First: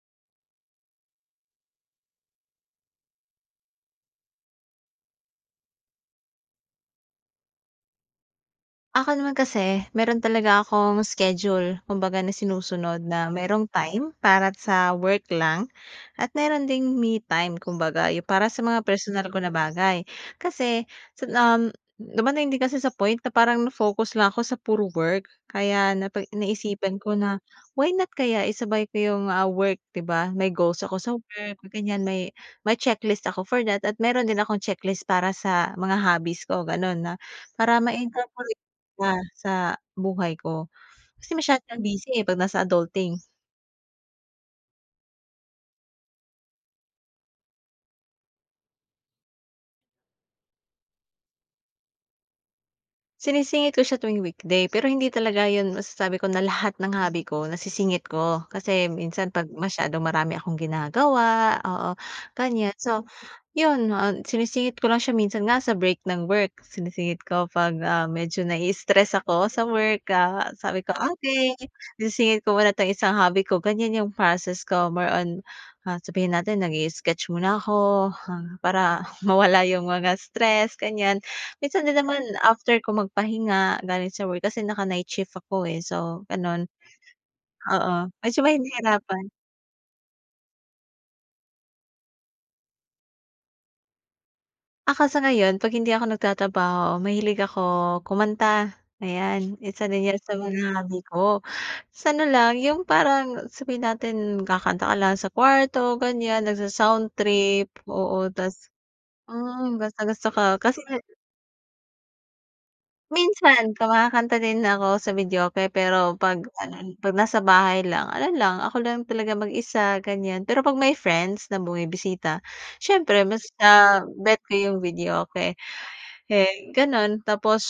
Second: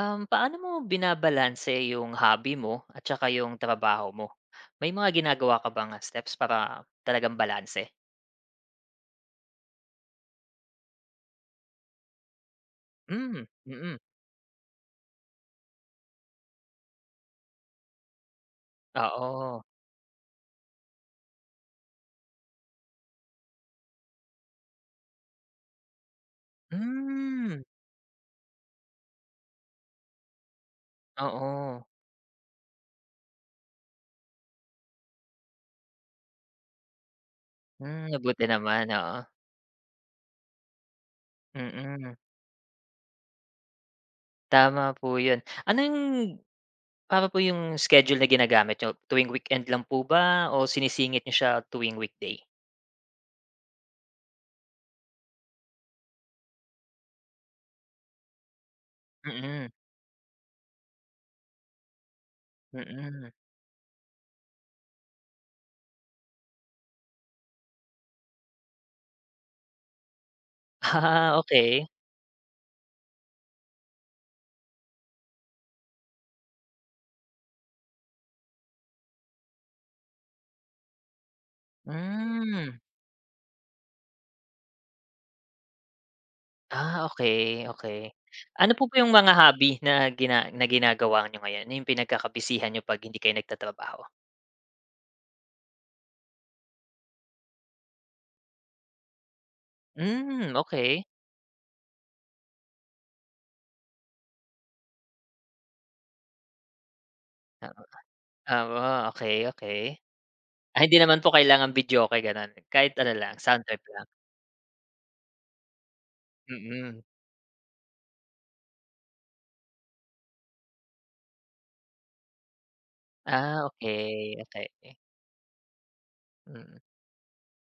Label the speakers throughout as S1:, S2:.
S1: Paano mo binabalanse yung hobby mo at saka yung trabaho mo? May mga ginagawa ka bang, steps para talagang balanse?
S2: Ako naman kasi, meron talaga akong schedule kumbaga na sinusunod na
S1: Hmm,
S2: merong
S1: mm.
S2: time para sa work lang at meron ding me time kumbaga yung para sa mga personal ko na
S1: Oo.
S2: bagay. Kasi sa um, dumating din kasi sa point na parang na-focus lang ako sa puro work. Kaya naisipan ko na
S1: Hmm,
S2: why not kaya isabay ko yung, work, 'di ba? May goals ako sa work,
S1: oo.
S2: ganyan, may checklist ako for that at meron din akong checklist para sa mga hobbies ko gano'n na para
S1: Hmm, mabuti
S2: ma-incorporate
S1: naman, oo.
S2: Sa buhay ko. Kasi masyado siyang busy,
S1: Mm.
S2: eh, 'pag nasa adulting.
S1: Tama po 'yun. Ano yung para po yung schedule na ginagamit niyo, tuwing weekend lang po ba o sinisingit nyo siya tuwing weekday?
S2: Sinisingit ko siya tuwing weekday, pero hindi talaga 'yun masasabi ko na lahat ng hobby ko nasisingit ko. Kasi minsan 'pag
S1: Mm,
S2: masyadong marami akong ginagawa, oo, ganiyan. So
S1: mm.
S2: Yun, sinisingit ko lang siya minsan nga sa break ng work, sinisingit ko 'pag, medyo nai-stress ako sa work, sabi ko,
S1: Ah,
S2: "Okay,
S1: okey.
S2: sinisingit ko muna 'tong isang hobby ko." Ganyan yung process ko, more on, sabihin natin nag sketch muna ako, para mawala yung mga stress, ganyan. Minsan din naman
S1: Hmm.
S2: after ko magpahinga galing sa work kasi naka-night shift ako, eh, so gano'n,
S1: Ah, okey,
S2: oo,
S1: okey.
S2: medyo
S1: Ano po ba yung
S2: mahihirapan.
S1: mga hobby na ginagawa niyo ngayon? Ano yung pinagkakabisihan niyo 'pag hindi kayo nagtatrabaho?
S2: Ako sa ngayon 'pag hindi ako nagtatrabaho mahilig ako kumanta, ayan. Isa din 'yan sa mga
S1: Hmm,
S2: Hobby
S1: okey.
S2: ko. Ta's ano lang, yung parang sabihin natin kakanta ka lang sa kwarto ganyan, nagsa-sound trip,
S1: Oo,
S2: oo. Ta's
S1: oo, okey, okey.
S2: gustang-gusto ko
S1: Ah,
S2: kasi
S1: hindi naman po kailangan videoke gano'n, kahit ano lang,
S2: minsan
S1: sound trip lang?
S2: kumakanta din ako sa videoke pero 'pag ano,
S1: Mm.
S2: 'pag nasa bahay lang, ano lang, ako lang talaga mag-isa ganyan. Pero 'pag may friends na bumibisita, siyempre mas,
S1: Ah, okey,
S2: bet ko
S1: okey.
S2: yung videoke. Eh,
S1: Mm.
S2: gano'n. Tapos,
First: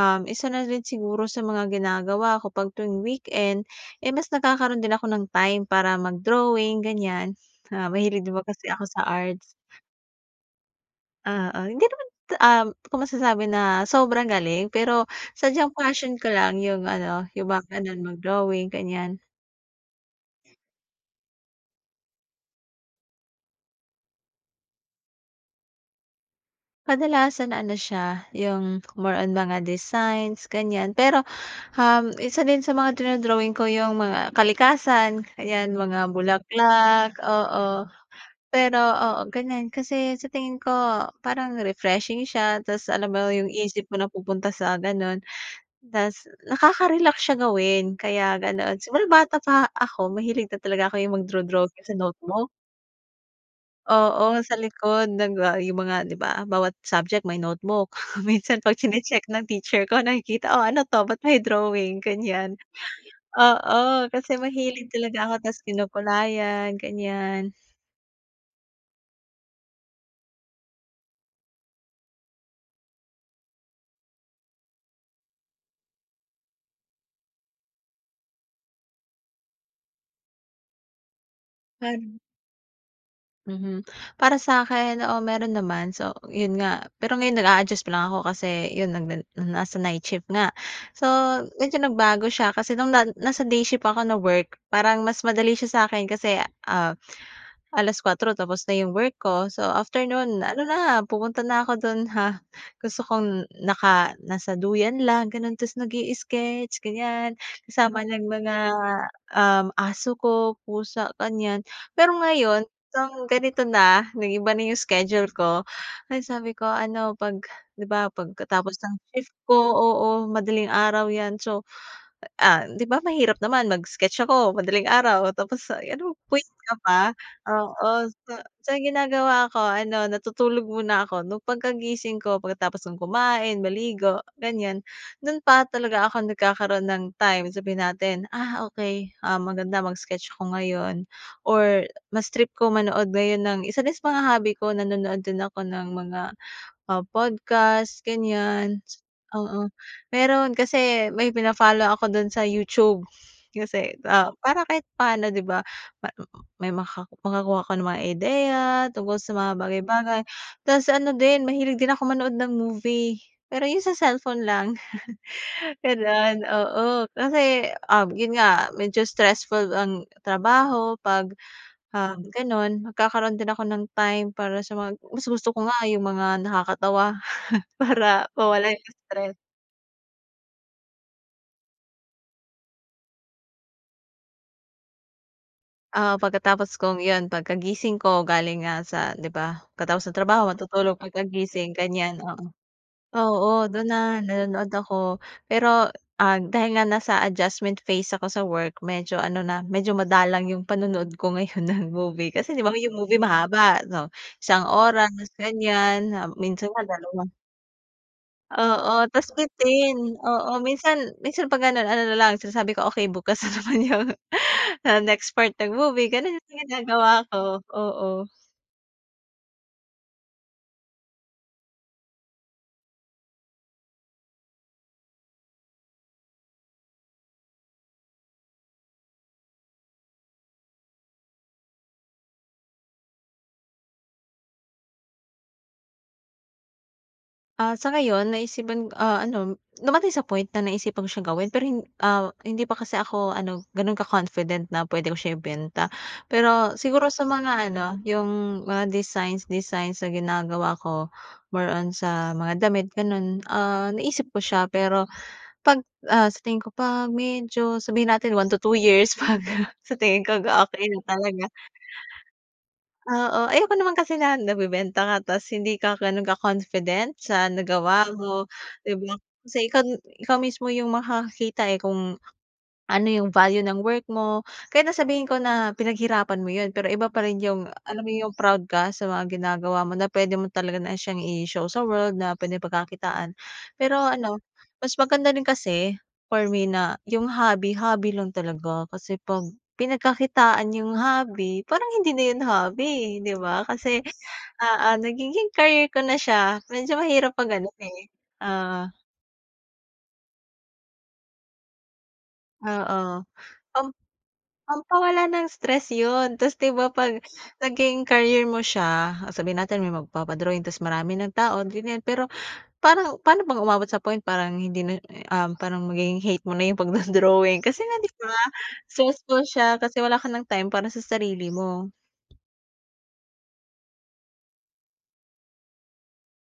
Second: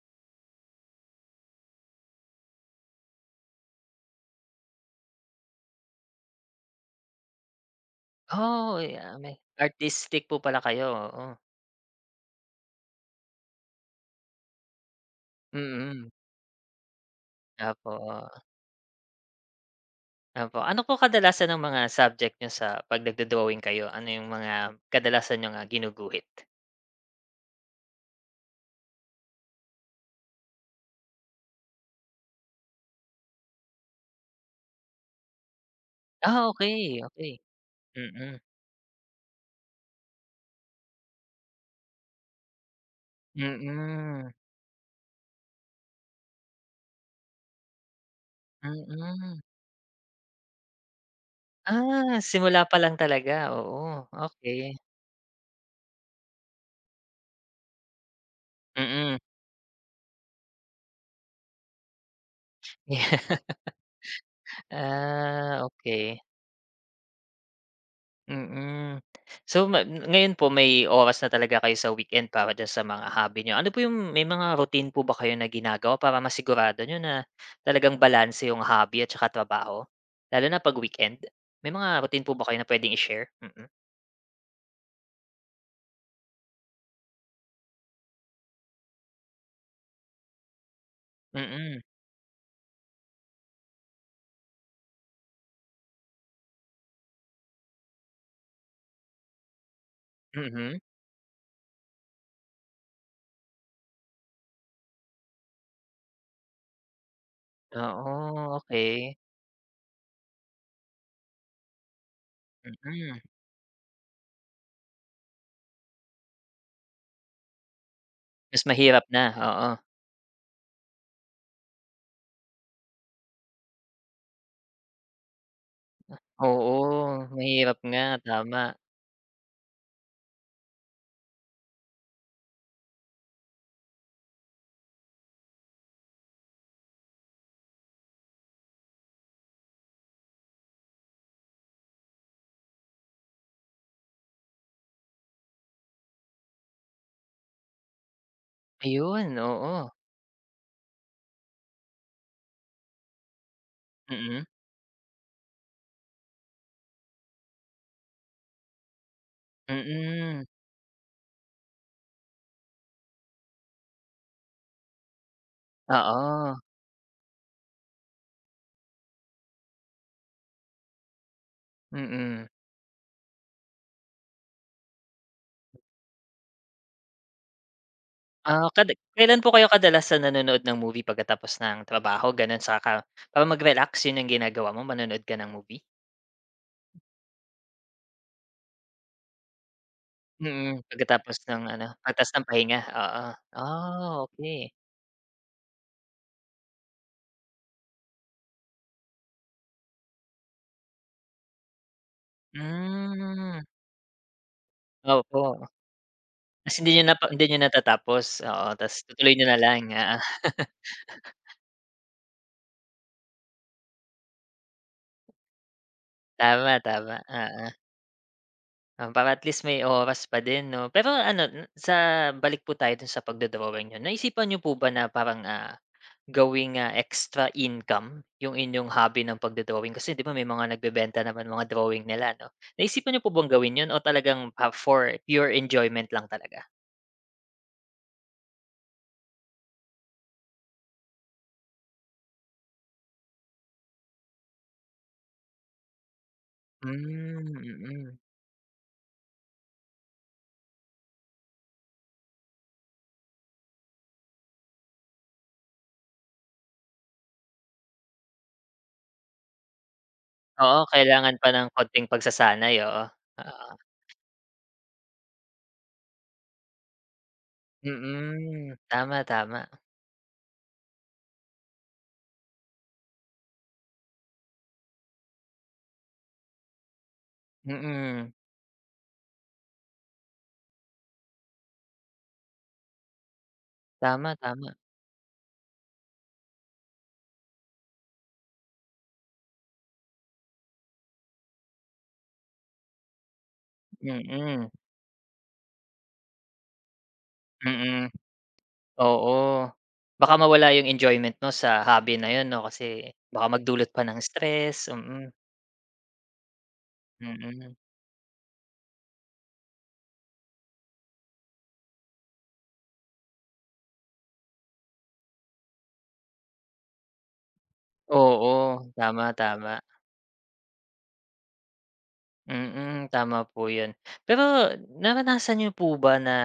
S2: isa na rin siguro sa mga ginagawa ko 'pag tuwing weekend, eh, mas nagkakaroon din ako ng time para mag-drawing, ganyan. Mahilig din ba kasi
S1: Oh,
S2: ako sa
S1: yeah, may
S2: arts.
S1: artistic po pala kayo, oo.
S2: Oo, hindi naman, ko masasabi na sobrang galing, pero sadyang
S1: Mm.
S2: passion ko lang yung ano, yung mga
S1: Opo,
S2: gano'n, mag-drawing, ganyan.
S1: opo. Ano po kadalasan ang mga subject niyo sa 'pag nagdo-drawing kayo? Ano yung mga kadalasan niyong, ginuguhit?
S2: Kadalasan ano siya, yung more on mga designs, ganyan. Pero, isa din sa mga dino-drawing ko yung mga kalikasan, ayan, mga
S1: Ah, okey,
S2: bulaklak,
S1: okey.
S2: oo.
S1: Mm,
S2: Pero oo, ganyan. Kasi sa tingin ko parang refreshing siya ta's alam mo yung isip mo
S1: mm,
S2: napupunta sa gano'n. Ta's nakaka-relax siya gawin kaya gano'n. Simula
S1: mm.
S2: bata pa ako mahilig na talaga ako yung magdo-drawing sa
S1: Ah,
S2: notebook.
S1: simula pa lang talaga, oo,
S2: Oo, sa
S1: okey.
S2: likod yung mga 'di ba bawat subject may notebook. Minsan 'pag
S1: Mm,
S2: chine-check ng teacher ko nakikita, "Oh, ano 'to ba't may drawing?" Ganyan. Oo, kasi mahilig talaga ako ta's
S1: ah, okey,
S2: kinukulayan, ganyan.
S1: mm. So, ngayon po may oras na talaga kayo sa weekend para diyan sa mga hobby niyo. Ano po yung may mga routine po ba kayo na ginagawa para masigurado niyo na talagang balanse yung hobby at saka trabaho? Lalo na 'pag weekend. May
S2: Par
S1: mga routine po ba kayo na puwedeng i-share? Mm,
S2: mhm. Para sa'kin, oo, meron naman. So, yun nga, pero ngayon nag-a-adjust pa lang ako kasi yun nasa night shift nga. So, medyo
S1: mm,
S2: nagbago siya kasi nung na nasa day shift ako na work, parang mas madali siya sa'kin kasi, ah 4:00 tapos na 'yung work ko. So, after no'n ano
S1: mhm.
S2: na, pupunta na ako do'n, ha, gusto kong naka nasa duyan lang gano'n tapos nag sketch ganyan, kasama ng
S1: Oo,
S2: mga,
S1: okey,
S2: aso ko, pusa, ganyan. Pero ngayon
S1: mm.
S2: nung ganito na, nag-iba na 'yung schedule ko, ay sabi ko ano 'pag 'di ba
S1: Mas
S2: pagkatapos ng
S1: mahirap na,
S2: shift ko,
S1: oo.
S2: oo, madaling araw 'yan. So, 'di ba mahirap naman mag-sketch ako madaling araw tapos ano puyat ka pa,
S1: Oo, mahirap
S2: oo.
S1: nga,
S2: So
S1: tama.
S2: so ang ginagawa ko ano, natutulog muna ako nung pagkagising ko pagkatapos kong kumain, maligo, ganyan. Dun pa talaga ako nagkakaroon ng time, sabihin natin, okey, maganda mag-sketch ako ngayon or mas trip ko manood ngayon ng isa din sa mga hobby ko, nanonood din ako ng mga, podcast, ganyan.
S1: Ayun,
S2: Oo,
S1: oo.
S2: meron kasi may fina-follow ako dun sa YouTube. Kasi,
S1: Mm,
S2: para kahit paano, 'di ba, ma may maka makakuha ka ng mga ideya tungkol sa mga bagay-bagay.
S1: mm.
S2: Tapos ano din, mahilig din ako manood ng movie, pero yun sa cellphone lang, gano'n,
S1: Oo,
S2: oo. Kasi, yun nga medyo stressful ang trabaho 'pag,
S1: mm.
S2: gano'n. Magkakaroon din ako ng time para sa mga mas gusto ko, nga yung mga nakakatawa para
S1: Ah,
S2: mawala yung
S1: kada
S2: stress.
S1: kailan po kayo kadalasan nanonood ng movie pagkatapos ng trabaho, gano'n? Saka para mag-relax, 'yun ang ginagawa mo, manonood ka ng movie?
S2: Pagkatapos kong 'yun, pagkagising ko galing nga sa, 'di ba, pagkatapos ng trabaho
S1: Mm,
S2: matutulog, pagkagising, ganiyan,
S1: pagkatapos
S2: oo.
S1: ng pahinga, oo.
S2: Oo, do'n na
S1: Ah,
S2: nanonood
S1: okey.
S2: ako. Pero, dahil nga nasa adjustment phase ako sa work medyo ano na, medyo madalang 'yung panonood ko ngayon ng movie. Kasi 'di ba 'yung movie
S1: Hmm,
S2: mahaba, so isang oras
S1: opo.
S2: ganiyan, minsan
S1: Ta's
S2: nga dalawa.
S1: hindi niyo natatapos, oo,
S2: Oo,
S1: ta's
S2: ta's
S1: tutuloy niyo na lang,
S2: bitin,
S1: oo.
S2: oo, minsan minsan 'pag gano'n ano na lang sinasabi ko, "Okey, bukas na naman 'yun." Next part ng movie, gano'n yung
S1: Tama, tama,
S2: ginagawa ko,
S1: oo.
S2: oo.
S1: Para at least may oras pa din 'no. Pero ano n sa balik po tayo dun sa pagdo-drawing niyo, naisipan niyo po ba na parang, gawing, extra income yung inyong hobby ng pagdo-drawing? Kasi 'di ba may mga nagbebenta naman mga drawing nila 'no. Naisipan niyo po bang gawin yun o talagang, for pure enjoyment lang talaga?
S2: Sa ngayon, naisipan ano, dumating sa point na naisipan ko siyang gawin pero hindi pa kasi ako ano, gano'n ka-confident na puwede ko siya ibenta. Pero siguro sa
S1: Hmm,
S2: mga ano,
S1: mm.
S2: yung mga designs designs na ginagawa ko, more on sa mga damit gano'n, naisip ko siya, pero 'pag, sa tingin ko 'pag medyo sabihin natin 1 to 2 years, 'pag sa tingin ko
S1: Oo,
S2: okey na
S1: kailangan
S2: talaga.
S1: pa ng konting pagsasanay, oo.
S2: Oo,
S1: Oo.
S2: ayoko naman kasi na nabebenta ka tas hindi ka gano'n ka-confident sa nagawa mo,
S1: Mm,
S2: 'di ba?
S1: tama, tama.
S2: Kasi ikaw ikaw mismo yung makakakita, eh, kung ano yung value ng work mo, kahit na sabihin ko na pinaghirapan mo yun, pero iba pa rin yung alam mo,
S1: Mm.
S2: yung proud ka sa mga ginagawa mo na puwede mo talaga na siyang i-show sa world na puwedeng pagkakitaan. Pero
S1: Tama,
S2: ano,
S1: tama.
S2: mas maganda din kasi for me na yung hobby, hobby lang talaga, kasi 'pag pinagkakitaan yung hobby parang hindi na yun hobby, eh, 'di ba? Kasi,
S1: Mm,
S2: nagiging career ko na siya medyo mahirap 'pag ganun, eh.
S1: mm.
S2: Oo,
S1: Oo, baka mawala yung enjoyment mo sa hobby na yun 'no, kasi
S2: oo.
S1: baka
S2: Pam
S1: magdulot pa ng stress,
S2: Pampawala
S1: mm,
S2: ng stress yun, ta's 'di ba 'pag
S1: mm.
S2: naging career mo siya, sabihin natin may magpapa-drawing ta's marami ng tao, ganyan, pero parang paano bang umabot sa point parang hindi na, parang magiging hate mo na yung pagdo-drawing kasi nga, 'di ba,
S1: Oo, tama,
S2: stressful
S1: tama.
S2: siya kasi wala ka ng time para sa sarili mo.
S1: Mm, tama po yun. Pero naranasan niyo po ba na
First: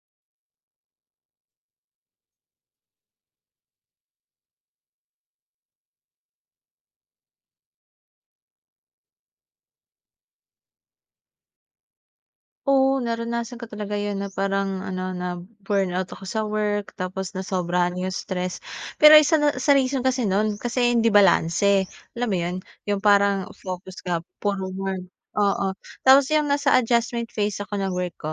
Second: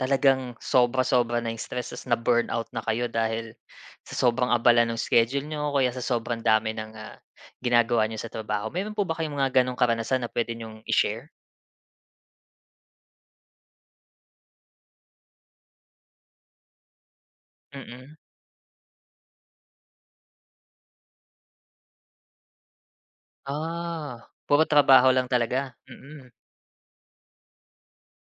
S1: talagang sobra-sobra na yung stress ta's na-burnout na kayo dahil sa sobrang abala nung schedule niyo o kaya sa sobrang dami ng, ginagawa niyo sa trabaho? Meron po ba kayong mga gano'ng karanasan na puwede niyong i-share?
S2: Oo, naranasan ko talaga yun na parang ano, na burnout ako sa work tapos nasobrahan yung
S1: Mm.
S2: stress. Pero isa na sa reason kasi nun, kasi hindi balanse, alam mo yun? Yung parang focus
S1: Ah,
S2: ka
S1: puro
S2: puro work,
S1: trabaho lang
S2: oo.
S1: talaga?
S2: Tapos
S1: Mm,
S2: yung nasa adjustment phase ako ng work ko.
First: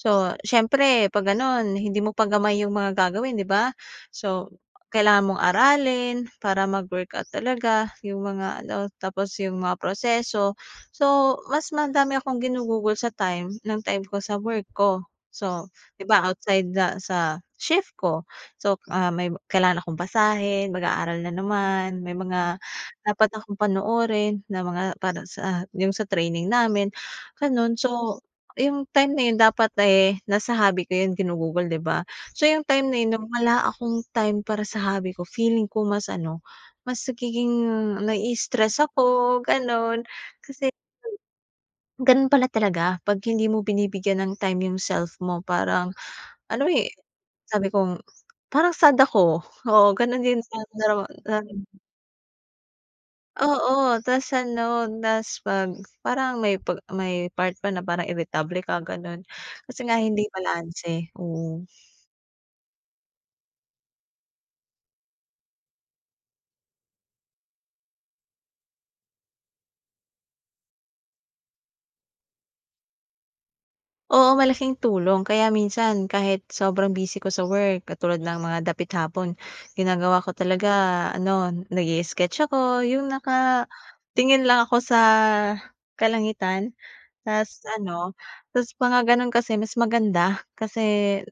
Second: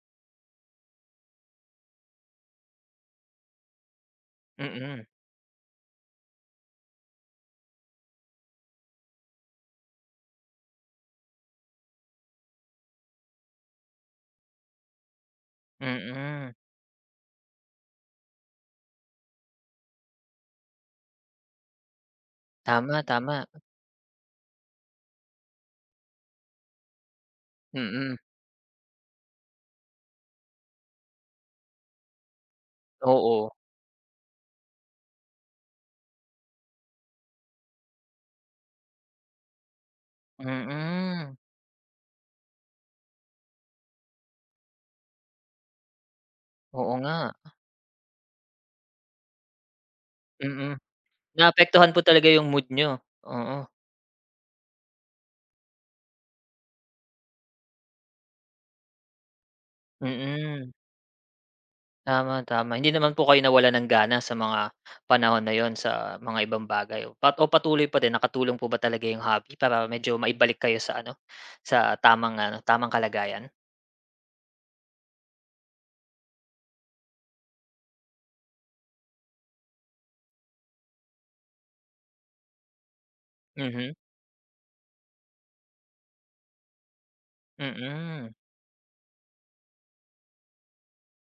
S2: So, siyempre 'pag gano'n, hindi mo pagamay yung mga gagawin, 'di ba? So,
S1: mm.
S2: kailangan mong aralin para mag-workout talaga yung mga ano, tapos yung mga proseso. So, mas madami akong ginugugol sa time ng time ko sa work ko. So, 'di ba
S1: Mm.
S2: outside na sa shift ko. So, may kailangan akong basahin, mag-aaral na naman, may mga
S1: Tama,
S2: dapat
S1: tama.
S2: akong panoorin na mga para sa yung sa training namin, gano'n.
S1: Mm.
S2: So, yung time na yun dapat, eh, nasa hobby ko yun ginugugol, 'di ba? So, yung time na yun nung
S1: Oo.
S2: wala akong time para sa hobby ko, feeling ko mas ano, mas nagiging nai-stress ako, gano'n. Kasi
S1: Mm.
S2: ganun pala talaga, 'pag hindi mo binibigyan ng time yung self mo parang ano, eh,
S1: Oo nga.
S2: sabi kong parang sad ako, oo, ganun din ang
S1: Mm.
S2: narama na,
S1: Naapektuhan po talaga yung mood niyo. Oo.
S2: oo, tas ano, tas 'pag parang may part pa na parang iritable ka, ganun, kasi nga hindi
S1: Mm.
S2: balanse, oo.
S1: Tama, tama. Hindi naman po kayo nawalan ng gana sa mga panahon na yun sa mga ibang bagay o patuloy pa din nakatulong po ba talaga yung hobby para medyo maibalik kayo sa ano, sa tamang ano, tamang kalagayan?
S2: Oo, malaking tulong. Kaya minsan kahit sobrang busy ko sa work, katulad ng mga dapit hapon, ginagawa ko talaga ano, nag sketch ako, yung naka,
S1: Mhm.
S2: tingin lang ako sa kalangitan. Ta's ano,
S1: Mm.
S2: ta's mga gano'n kasi mas maganda kasi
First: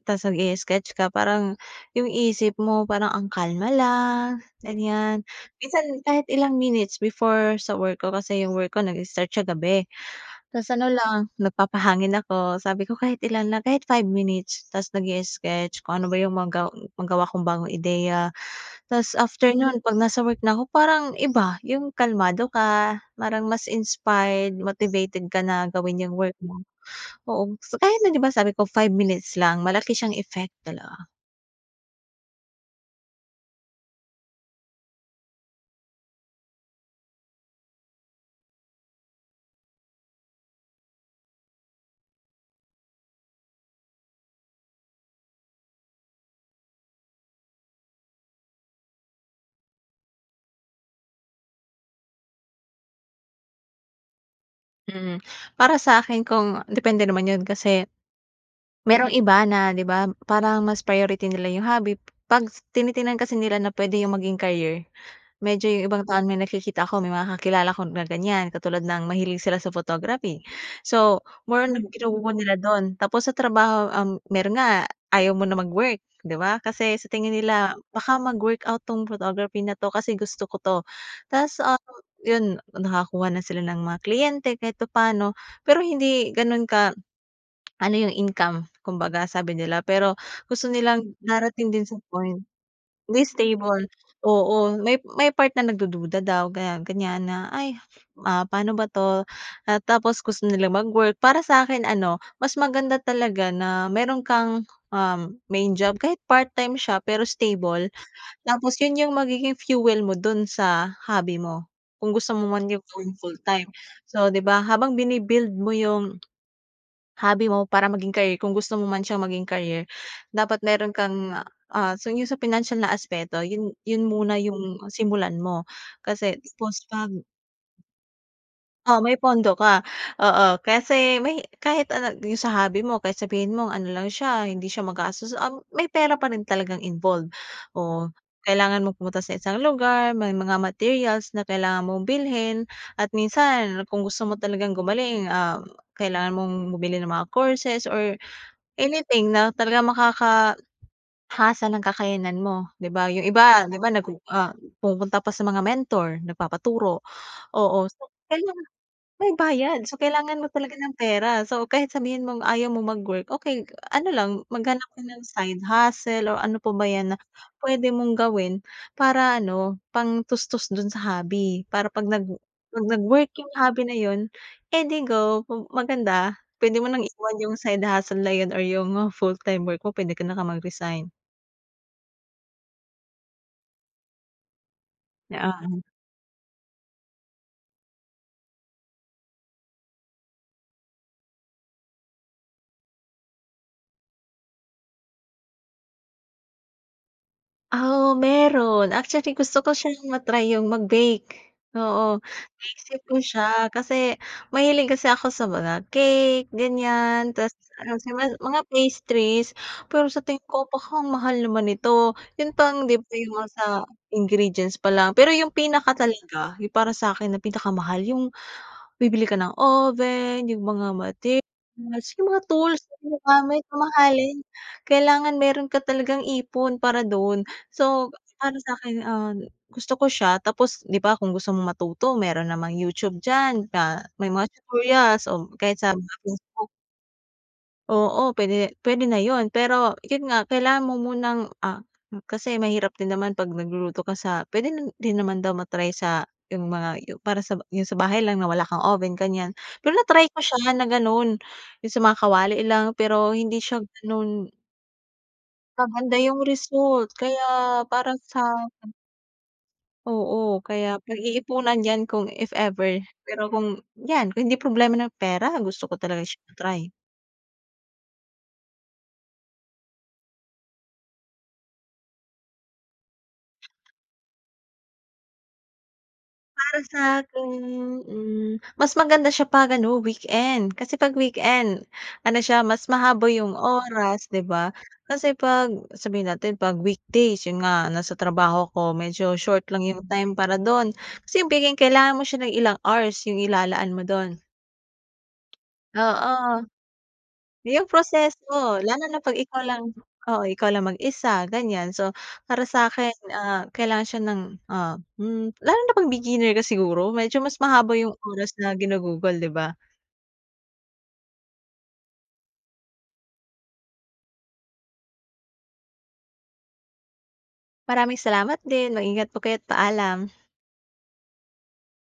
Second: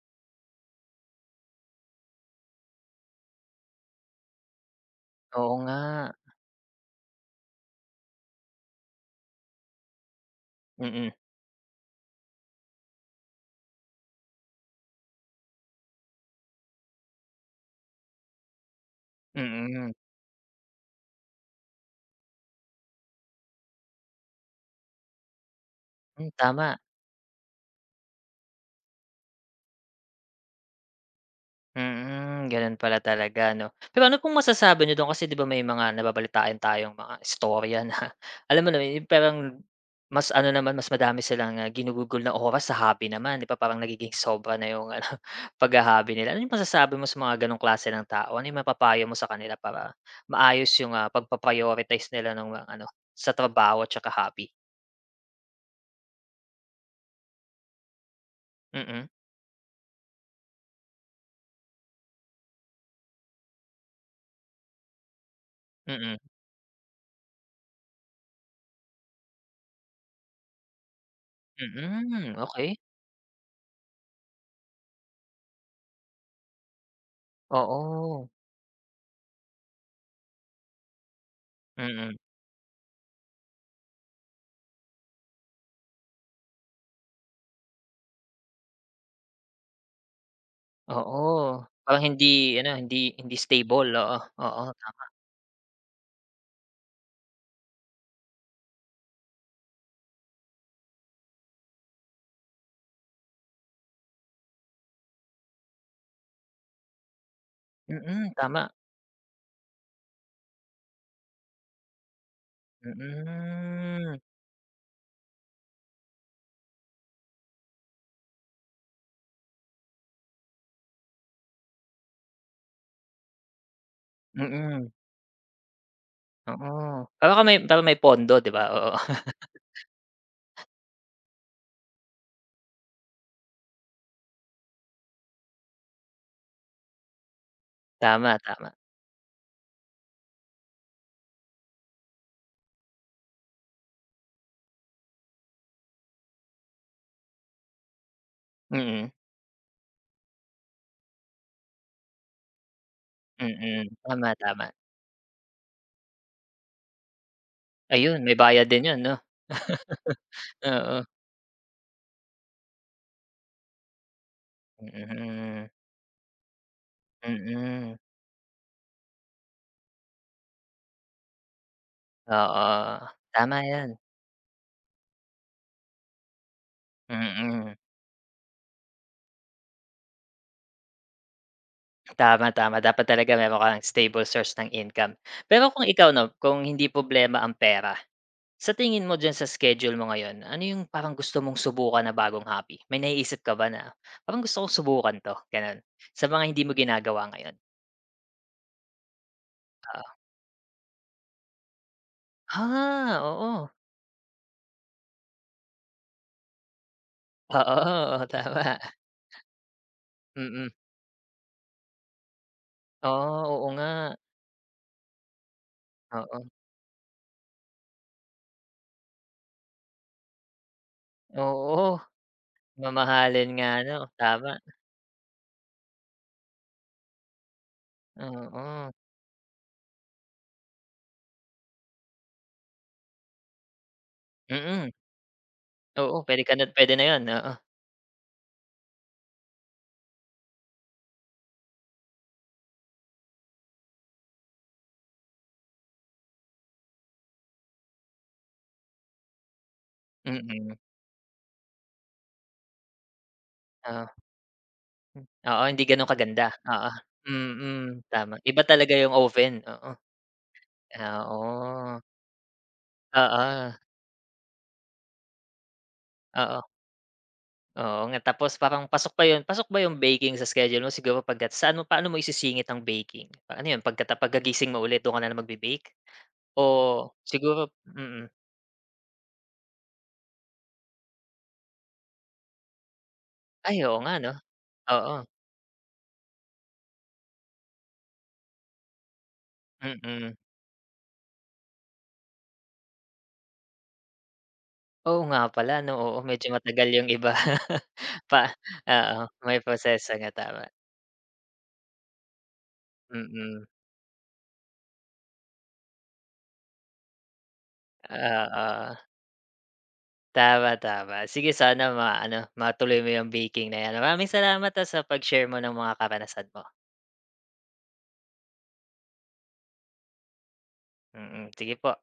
S2: ta's nag sketch ka parang yung isip mo parang ang kalma lang, ganiyan.
S1: Oo nga.
S2: Minsan kahit ilang minutes before sa work ko, kasi yung work ko nag-start siya gabi. Ta's ano
S1: Mm.
S2: lang, nagpapahangin ako. Sabi ko kahit ilan lang, kahit 5 minutes. Ta's nag sketch kung ano ba yung magawa kong bagong ideya. Ta's after nun
S1: Mm.
S2: 'pag nasa work na ako parang iba, yung kalmado ka, parang mas inspired, motivated ka na gawin yung
S1: Hmm,
S2: work mo.
S1: tama.
S2: Oo, so kahit na 'di ba sabi ko 5 minutes lang, malaki siyang effect talaga.
S1: Mm, gano'n pala talaga 'no. Pero ano pong masasabi niyo do'n kasi 'di ba may mga nababalitaan tayong mga istorya na alam mo na parang mas ano naman, mas madami silang, ginugugol na oras sa hobby naman 'di ba parang nagiging sobra na yung ano, pagha-hobby nila. Ano yung masasabi mo sa mga gano'ng klase ng tao? Ano yung mapapayo mo sa kanila para maayos yung, pagpa-prioritize nila ng mga ano, sa trabaho at saka hobby?
S2: Mm. Para sa akin kung depende naman yun kasi
S1: Mm,
S2: merong iba na 'di ba parang mas priority nila yung hobby. 'Pag tinitingnan kasi nila na pwede yung maging career. Medyo yung ibang
S1: mm,
S2: taon may nakikita ako, may mga kakilala ko na ganyan, katulad ng mahilig sila sa photography. So, more on kinukuha
S1: mm,
S2: nila
S1: okey.
S2: dun. Tapos sa trabaho, meron nga ayaw mo na mag-work, 'di ba? Kasi sa tingin nila, baka
S1: Oo,
S2: mag-workout 'tong photography na 'to kasi gusto ko 'to. Ta's,
S1: mm.
S2: yun nakakuha na sila ng mga kliyente kahit papaano, pero hindi ganun ka ano yung income kumbaga sabi nila, pero gusto nilang
S1: Oo,
S2: darating din sa
S1: parang
S2: point
S1: hindi
S2: hindi
S1: hindi
S2: stable,
S1: stable, oo, oo,
S2: oo. May part na nagdududa daw, ganyan ganyan, na, "Ay, paano ba 'to?" At tapos gusto nila mag-work. Para sa akin ano, mas maganda talaga na meron kang, main job kahit part-time siya pero stable.
S1: mm, tama,
S2: Tapos yun yung magiging fuel mo dun sa hobby mo, kung gusto mo man yung gawing full-time.
S1: mm,
S2: So, 'di ba habang bini-build mo yung hobby mo para maging career kung gusto mo man siyang maging career, dapat meron kang, so yung sa financial na aspeto yun yun muna yung
S1: mm,
S2: simulan mo. Kasi tapos
S1: oo.
S2: 'pag
S1: Para kang may parang may pondo 'di ba, oo.
S2: oo, may pondo ka, oo. Kasi may kahit ano yung sa hobby mo kahit sabihin mo ano lang siya, hindi siya magastos, may pera pa rin talagang involved. O
S1: Tama, tama,
S2: kailangan mong pumunta sa isang lugar, may mga materials na kailangan mong bilhin at minsan kung gusto mo talagang gumaling, kailangan mong bumili ng mga courses or
S1: mm,
S2: anything na talagang makakahasa ng kakayanan mo, 'di ba? Yung iba, 'di
S1: mm,
S2: ba,
S1: tama, tama.
S2: pumupunta pa sa mga mentor, nagpapaturo, oo. So,
S1: Ayun, may bayad
S2: kailangan
S1: din 'yun 'no?
S2: may bayad. So, kailangan mo talaga ng
S1: Oo,
S2: pera. So, kahit sabihin mong ayaw mo mag-work, okey ano lang, maghanap ka ng side
S1: mm,
S2: hustle or ano pa ba 'yan na pwede
S1: mm,
S2: mong gawin para ano, pang tustos dun sa hobby. Para 'pag
S1: oo,
S2: nag-work yung
S1: tama
S2: hobby
S1: 'yan,
S2: na 'yun, eh, di maganda. Pwede mo nang iwan yung
S1: mm.
S2: side hustle na 'yun or yung full-time work mo, pwede ka na nga mag-resign,
S1: Tama, tama dapat talaga meron kang stable source ng income.
S2: yeah.
S1: Pero kung ikaw 'no, kung hindi problema ang pera. Sa tingin mo diyan sa schedule mo ngayon, ano yung parang gusto mong subukan na bagong hobby? May naiisip ka ba na, "Parang gusto kong subukan 'to," gano'n? Sa mga hindi mo ginagawa ngayon?
S2: Oo, meron. Actually, gusto ko siyang
S1: Oo.
S2: ma-try yung mag-bake, oo. Naisip
S1: Ah,
S2: ko siya
S1: oo.
S2: kasi mahilig kasi ako sa mga cake, ganyan, tas
S1: Oo,
S2: ano sa
S1: oo,
S2: mas mga
S1: tama.
S2: pastries. Pero sa
S1: Mm,
S2: tingin ko,
S1: mm,
S2: baka ang mahal naman nito. Yun pang 'di ba yung mga
S1: oo,
S2: sa
S1: oo nga.
S2: ingredients pa lang. Pero yung pinaka
S1: Oo.
S2: talaga, yung para sa'kin na pinakamahal, yung bibili ka ng oven, yung mga
S1: Oo,
S2: materials, yung mga tools na
S1: mamahalin
S2: ginagamit,
S1: nga no,
S2: mamahalin.
S1: tama.
S2: Kailangan meron ka talagang ipon para dun. So, para
S1: Oo.
S2: sa'kin, gusto ko siya, tapos 'di ba kung gusto mong matuto meron namang YouTube diyan na may mga
S1: Mm.
S2: tutorials o kahit sa mga.
S1: Oo, puwede na 'yun, oo.
S2: Oo, pwede, pwede na 'yun. Pero 'yun nga, kailangan mo munang, kasi mahirap din naman 'pag nagluluto ka sa, puwede na din naman daw sa yung mga yung para sa yung sa bahay lang na wala kang oven, ganiyan. Pero na-try ko
S1: Mm,
S2: siya
S1: mm,
S2: na gano'n, yung sa mga kawali lang, pero hindi siya
S1: oo.
S2: ganun,
S1: Oo, hindi gano'n
S2: kaganda yung
S1: kaganda, oo.
S2: result. Kaya
S1: Mm, mm,
S2: para
S1: tama.
S2: sa,
S1: Iba talaga yung oven, oo.
S2: oo, kaya
S1: Ah,
S2: pag-iipunan
S1: oo.
S2: 'yan kung if ever. Pero kung
S1: Oo.
S2: 'yan, kung hindi problema ng pera, gusto ko talaga siya
S1: Oo,
S2: ma-try.
S1: oo nga tapos parang pasok ba yung baking sa schedule mo siguro pagka saan mo paano mo isisingit ang baking? Ano yun pagkagising mo ulit dun ka na na magbe-bake?
S2: Para
S1: O
S2: sa'kin,
S1: siguro mm.
S2: mas maganda siya 'pag ano, weekend. Kasi 'pag weekend, ano siya, mas mahaba yung
S1: Ay oo nga
S2: oras,
S1: 'no?
S2: 'di ba?
S1: Oo,
S2: Kasi 'pag sabihin natin 'pag weekdays, yun nga, nasa trabaho ako, medyo short lang yung time
S1: mm.
S2: para dun. Kasi yung weekend, kailangan mo siya ng ilang hours yung ilalaan mo dun.
S1: Oo nga pala 'no, oo medyo
S2: Oo.
S1: matagal yung iba.
S2: Yung
S1: Pa
S2: proseso, lalo
S1: oo
S2: na 'pag
S1: may
S2: ikaw lang,
S1: proseso nga
S2: oo,
S1: tama,
S2: ikaw lang mag-isa, ganyan. So, para sa'kin,
S1: mm.
S2: kailangan siya ng, lalo na 'pag beginner ka siguro medyo mas mahaba yung oras na
S1: Oo,
S2: ginugugol, 'di ba?
S1: tama, tama. Sige sana matuloy mo yung baking na yan. Maraming salamat, sa pag-share mo ng mga karanasan mo.
S2: Maraming salamat din, mag-ingat po kayo at paalam.
S1: Mm, sige po.